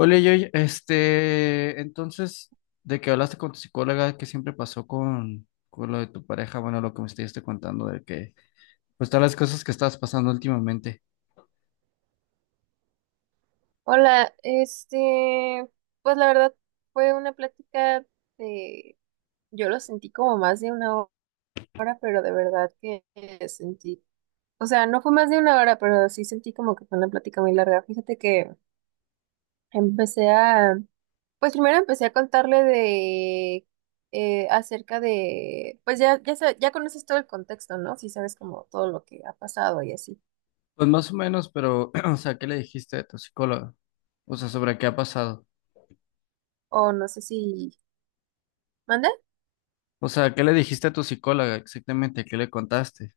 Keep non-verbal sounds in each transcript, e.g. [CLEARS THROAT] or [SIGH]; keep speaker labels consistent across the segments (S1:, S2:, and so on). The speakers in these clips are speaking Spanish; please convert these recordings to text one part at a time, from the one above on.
S1: Oye, yo, entonces, de que hablaste con tu psicóloga, ¿qué siempre pasó con lo de tu pareja? Bueno, lo que me estuviste contando de que, pues, todas las cosas que estabas pasando últimamente.
S2: Hola, pues la verdad fue una plática de, yo lo sentí como más de una hora, pero de verdad que sentí, o sea, no fue más de una hora, pero sí sentí como que fue una plática muy larga. Fíjate que empecé a, pues primero empecé a contarle acerca de, pues ya conoces todo el contexto, ¿no? Si sabes como todo lo que ha pasado y así,
S1: Pues más o menos, pero, [CLEARS THROAT] o sea, ¿qué le dijiste a tu psicóloga? O sea, sobre qué ha pasado.
S2: o no sé si, ¿mande?
S1: O sea, ¿qué le dijiste a tu psicóloga exactamente? ¿Qué le contaste?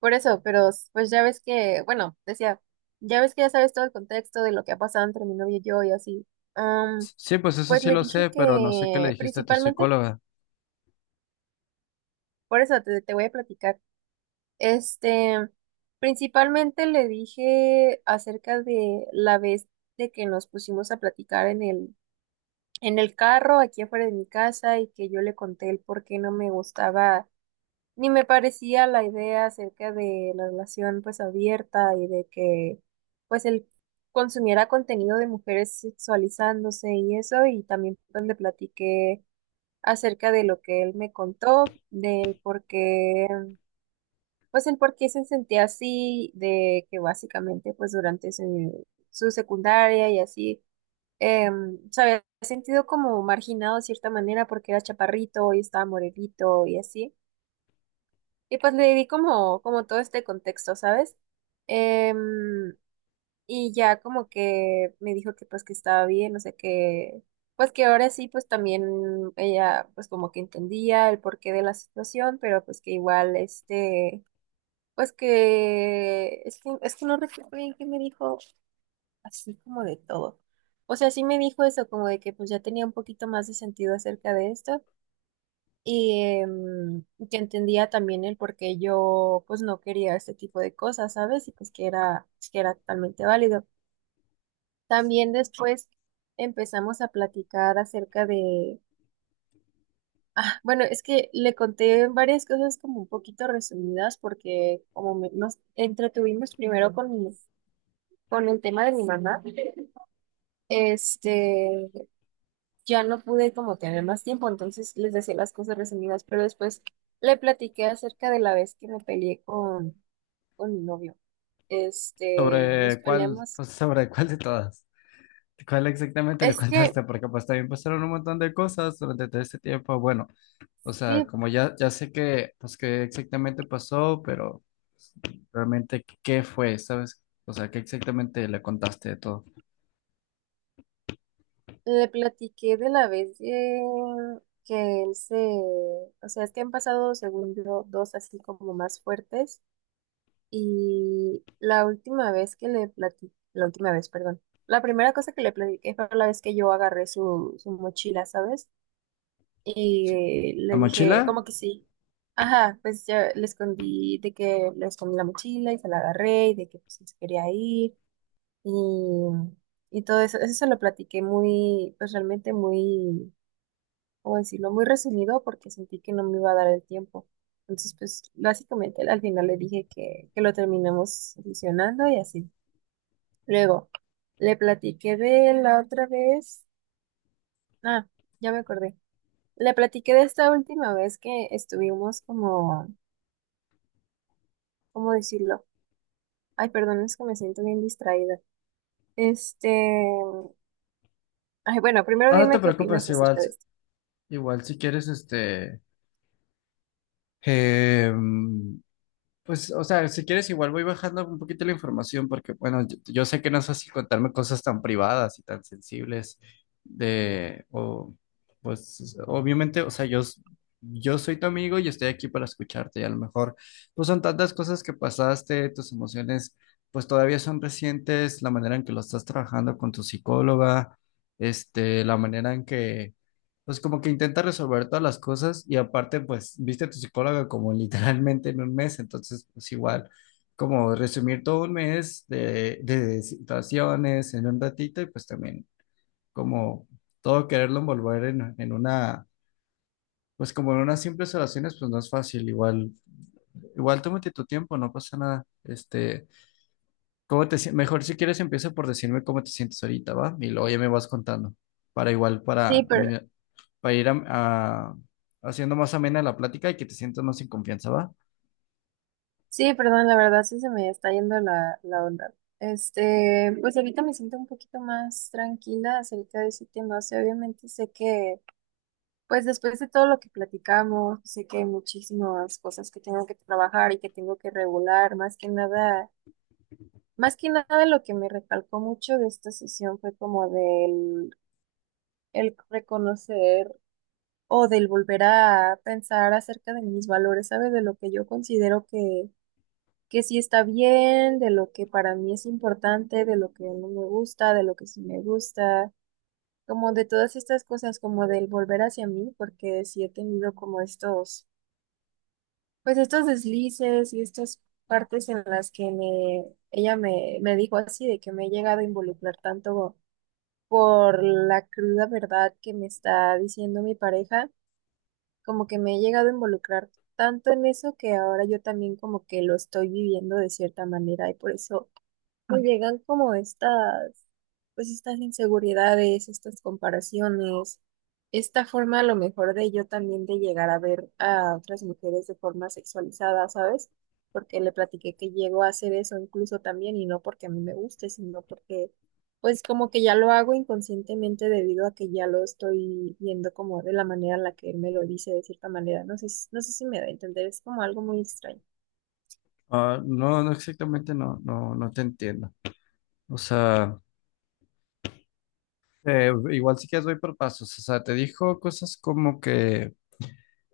S2: Por eso, pero pues ya ves que, bueno, decía, ya ves que ya sabes todo el contexto de lo que ha pasado entre mi novio y yo y así. Am,
S1: Sí, pues eso
S2: pues
S1: sí
S2: le
S1: lo
S2: dije
S1: sé, pero no sé qué le
S2: que
S1: dijiste a tu
S2: principalmente,
S1: psicóloga.
S2: por eso te voy a platicar, este, principalmente le dije acerca de la vez de que nos pusimos a platicar en el carro aquí afuera de mi casa y que yo le conté el por qué no me gustaba ni me parecía la idea acerca de la relación pues abierta y de que pues él consumiera contenido de mujeres sexualizándose y eso, y también pues le platiqué acerca de lo que él me contó, del por qué pues el por qué se sentía así, de que básicamente pues durante su secundaria y así se había sentido como marginado de cierta manera porque era chaparrito y estaba morelito y así. Y pues le di como todo este contexto, ¿sabes? Em, y ya como que me dijo que pues que estaba bien, o sea que, pues que ahora sí, pues también ella pues como que entendía el porqué de la situación, pero pues que igual este, pues es que no recuerdo bien qué me dijo así como de todo. O sea, sí me dijo eso, como de que pues ya tenía un poquito más de sentido acerca de esto y em, que entendía también el por qué yo pues no quería este tipo de cosas, ¿sabes? Y pues que era totalmente válido. También después empezamos a platicar acerca de, ah, bueno, es que le conté varias cosas como un poquito resumidas porque como nos entretuvimos primero con el tema de mi mamá, este, ya no pude como tener más tiempo, entonces les decía las cosas resumidas, pero después... Le platiqué acerca de la vez que me peleé con mi novio. Este, nos
S1: ¿Sobre cuál?
S2: peleamos.
S1: Pues sobre cuál de todas. ¿Cuál exactamente le
S2: Es que
S1: contaste? Porque pues también pasaron un montón de cosas durante todo este tiempo. Bueno, o sea,
S2: sí,
S1: como ya sé que, pues qué exactamente pasó, pero pues, realmente qué fue, ¿sabes? O sea, ¿qué exactamente le contaste de todo?
S2: le platiqué de la vez que él se, o sea, es que han pasado, según yo, dos así como más fuertes. Y la última vez que le platiqué, la última vez, perdón. La primera cosa que le platiqué fue la vez que yo agarré su mochila, ¿sabes? Y
S1: ¿La
S2: le dije,
S1: mochila?
S2: como que sí. Ajá, pues ya le escondí, de que le escondí la mochila y se la agarré y de que pues, se quería ir. y, y todo eso. Eso se lo platiqué pues realmente muy, ¿cómo decirlo? Muy resumido porque sentí que no me iba a dar el tiempo. Entonces, pues básicamente al final le dije que lo terminamos solucionando y así. Luego, le platiqué de la otra vez. Ah, ya me acordé. Le platiqué de esta última vez que estuvimos como, ¿cómo decirlo? Ay, perdón, es que me siento bien distraída. Este, ay, bueno, primero
S1: No, no te
S2: dime qué
S1: preocupes,
S2: opinas
S1: igual,
S2: acerca de esto.
S1: igual si quieres, em, pues, o sea, si quieres, igual voy bajando un poquito la información porque, bueno, yo sé que no es así contarme cosas tan privadas y tan sensibles de, o, pues, obviamente, o sea, yo soy tu amigo y estoy aquí para escucharte y a lo mejor, pues son tantas cosas que pasaste, tus emociones, pues todavía son recientes, la manera en que lo estás trabajando con tu psicóloga, la manera en que pues como que intenta resolver todas las cosas y aparte, pues, viste a tu psicóloga como literalmente en un mes, entonces, pues igual, como resumir todo un mes de situaciones en un ratito y pues también como todo quererlo envolver en una, pues como en unas simples oraciones, pues no es fácil, igual, igual tómate tu tiempo, no pasa nada, ¿cómo te, mejor si quieres empieza por decirme cómo te sientes ahorita, ¿va? Y luego ya me vas contando. Para igual,
S2: Sí,
S1: para,
S2: pero
S1: para ir haciendo más amena la plática y que te sientas más en confianza, ¿va?
S2: sí, perdón, la verdad sí se me está yendo la onda. Este, pues ahorita me siento un poquito más tranquila acerca de ese tema. O sea, obviamente sé que, pues después de todo lo que platicamos, sé que hay muchísimas cosas que tengo que trabajar y que tengo que regular. Más que nada lo que me recalcó mucho de esta sesión fue como del el reconocer o del volver a pensar acerca de mis valores, ¿sabes? De lo que yo considero que sí está bien, de lo que para mí es importante, de lo que no me gusta, de lo que sí me gusta, como de todas estas cosas, como del volver hacia mí, porque sí he tenido como pues estos deslices y estas partes en las que ella me dijo así, de que me he llegado a involucrar tanto por la cruda verdad que me está diciendo mi pareja, como que me he llegado a involucrar tanto en eso, que ahora yo también como que lo estoy viviendo de cierta manera y por eso me llegan como pues estas inseguridades, estas comparaciones, esta forma a lo mejor de yo también de llegar a ver a otras mujeres de forma sexualizada, ¿sabes? Porque le platiqué que llego a hacer eso incluso también y no porque a mí me guste, sino porque pues como que ya lo hago inconscientemente debido a que ya lo estoy viendo como de la manera en la que él me lo dice de cierta manera. No sé, no sé si me da a entender, es como algo muy extraño.
S1: Ah, no, no exactamente, no te entiendo. O sea, igual si quieres voy por pasos. O sea, te dijo cosas como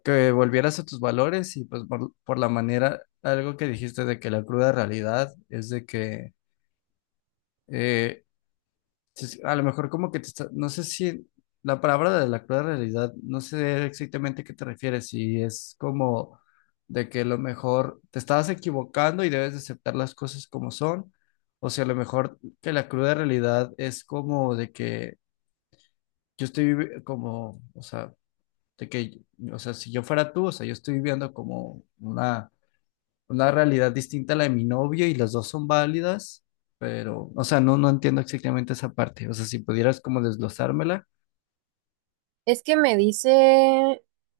S1: que volvieras a tus valores y pues por la manera, algo que dijiste de que la cruda realidad es de que... eh, sí, sí, a lo mejor como que te está, no sé si la palabra de la cruda realidad, no sé exactamente a qué te refieres, si es como de que a lo mejor te estabas equivocando y debes de aceptar las cosas como son, o si a lo mejor que la cruda realidad es como de que como, o sea, de que, o sea, si yo fuera tú, o sea, yo estoy viviendo como una realidad distinta a la de mi novio y las dos son válidas, pero, o sea, no entiendo exactamente esa parte. O sea, si pudieras como desglosármela.
S2: Es que me dice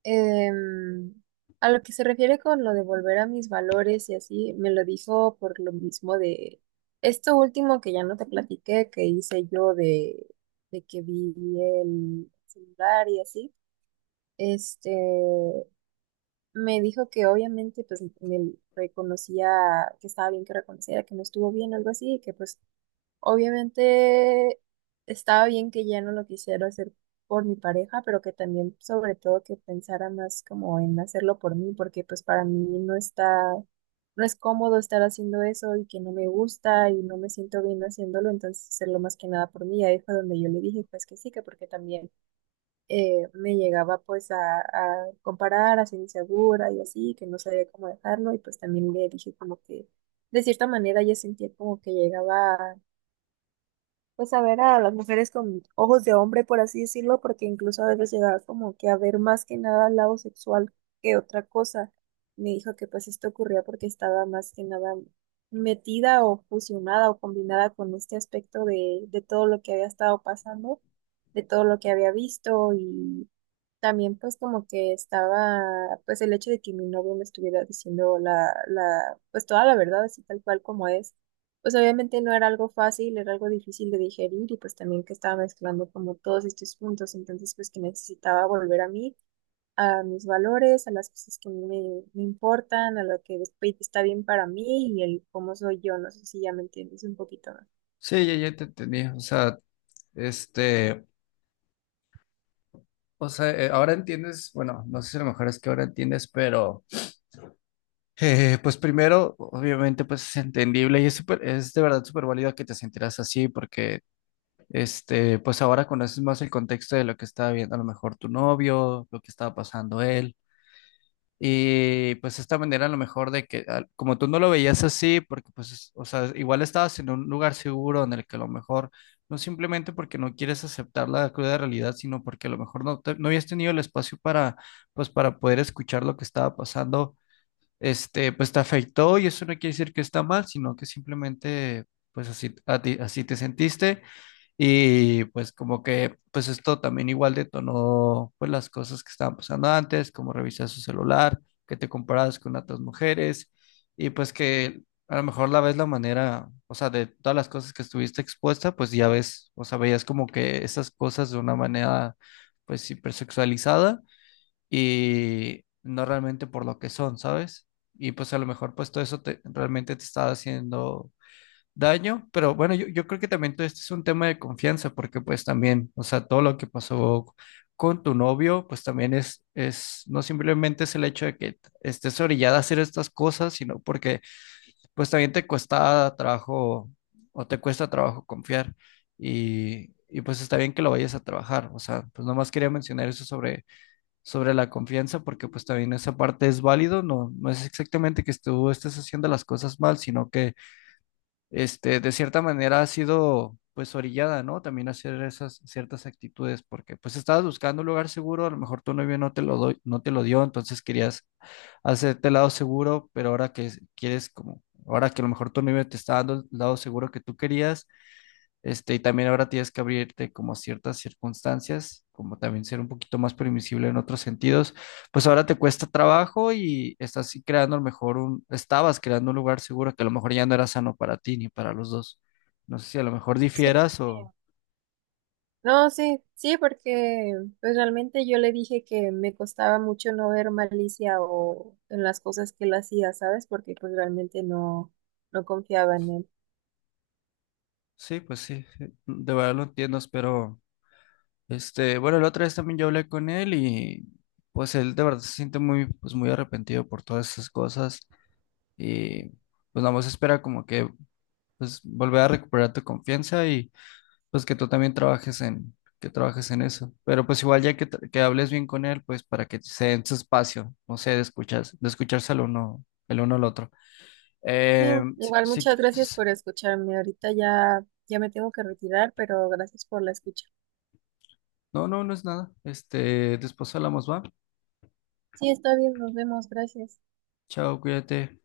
S2: em, a lo que se refiere con lo de volver a mis valores y así, me lo dijo por lo mismo de esto último que ya no te platiqué, que hice yo de que vi el celular y así. Este, me dijo que obviamente pues me reconocía que estaba bien que reconociera que no estuvo bien o algo así, y que pues obviamente estaba bien que ya no lo quisiera hacer por mi pareja, pero que también sobre todo que pensara más como en hacerlo por mí, porque pues para mí no está, no es cómodo estar haciendo eso y que no me gusta y no me siento bien haciéndolo, entonces hacerlo más que nada por mí. Ahí fue donde yo le dije pues que sí, que porque también me llegaba pues a comparar, a ser insegura y así, que no sabía cómo dejarlo, y pues también le dije como que de cierta manera yo sentía como que llegaba pues a ver a las mujeres con ojos de hombre, por así decirlo, porque incluso a veces llegaba como que a ver más que nada al lado sexual que otra cosa. Me dijo que pues esto ocurría porque estaba más que nada metida o fusionada o combinada con este aspecto de todo lo que había estado pasando, de todo lo que había visto, y también pues como que estaba pues el hecho de que mi novio me estuviera diciendo pues toda la verdad así tal cual como es, pues obviamente no era algo fácil, era algo difícil de digerir, y pues también que estaba mezclando como todos estos puntos, entonces pues que necesitaba volver a mí, a mis valores, a las cosas que a mí me importan, a lo que después está bien para mí y el cómo soy yo, no sé si ya me entiendes un poquito más.
S1: Sí, ya te entendí. O sea, este, o sea, ahora entiendes, bueno, no sé si a lo mejor es que ahora entiendes, pero pues primero, obviamente, pues es entendible y es súper, es de verdad súper válido que te sentirás así porque, pues ahora conoces más el contexto de lo que estaba viendo a lo mejor tu novio, lo que estaba pasando él. Y pues esta manera a lo mejor de que, como tú no lo veías así, porque pues, o sea, igual estabas en un lugar seguro en el que a lo mejor, no simplemente porque no quieres aceptar la cruda realidad, sino porque a lo mejor no, no habías tenido el espacio para, pues, para poder escuchar lo que estaba pasando, pues te afectó y eso no quiere decir que está mal, sino que simplemente, pues así, así te sentiste. Y pues como que pues esto también igual detonó pues las cosas que estaban pasando antes, como revisar su celular, que te comparabas con otras mujeres y pues que a lo mejor la ves la manera, o sea, de todas las cosas que estuviste expuesta, pues ya ves, o sea, veías como que esas cosas de una manera pues hipersexualizada y no realmente por lo que son, ¿sabes? Y pues a lo mejor pues todo eso realmente te estaba haciendo daño, pero bueno, yo creo que también todo esto es un tema de confianza, porque pues también, o sea, todo lo que pasó con tu novio, pues también es, no simplemente es el hecho de que estés orillada a hacer estas cosas, sino porque pues también te cuesta trabajo o te cuesta trabajo confiar y pues está bien que lo vayas a trabajar, o sea, pues nomás quería mencionar eso sobre, sobre la confianza, porque pues también esa parte es válido, no, no es exactamente que tú estés haciendo las cosas mal, sino que de cierta manera ha sido pues orillada, ¿no? También a hacer esas ciertas actitudes, porque pues estabas buscando un lugar seguro, a lo mejor tu novio no te lo no te lo dio, entonces querías hacerte el lado seguro, pero ahora que quieres como, ahora que a lo mejor tu novio te está dando el lado seguro que tú querías, y también ahora tienes que abrirte como a ciertas circunstancias, como también ser un poquito más permisible en otros sentidos. Pues ahora te cuesta trabajo y estás sí creando a lo mejor un, estabas creando un lugar seguro que a lo mejor ya no era sano para ti ni para los dos. No sé si a lo mejor
S2: Sí,
S1: difieras
S2: porque
S1: o
S2: no, sí, sí, porque pues realmente yo le dije que me costaba mucho no ver malicia o en las cosas que él hacía, ¿sabes? Porque pues realmente no, no confiaba en él.
S1: sí, pues sí, sí, de verdad lo entiendo, pero bueno, la otra vez también yo hablé con él y pues él de verdad se siente muy, pues muy arrepentido por todas esas cosas y pues nada más espera como que pues volver a recuperar tu confianza y pues que tú también trabajes en, que trabajes en eso. Pero pues igual ya que, que hables bien con él, pues para que se den su espacio, no sé, de escuchas, de escucharse el uno al otro.
S2: Sí,
S1: Si,
S2: igual muchas gracias por escucharme. Ahorita ya, ya me tengo que retirar, pero gracias por la escucha.
S1: no, no, no es nada. Este, después hablamos, va.
S2: Sí, está bien, nos vemos, gracias.
S1: Chao, cuídate.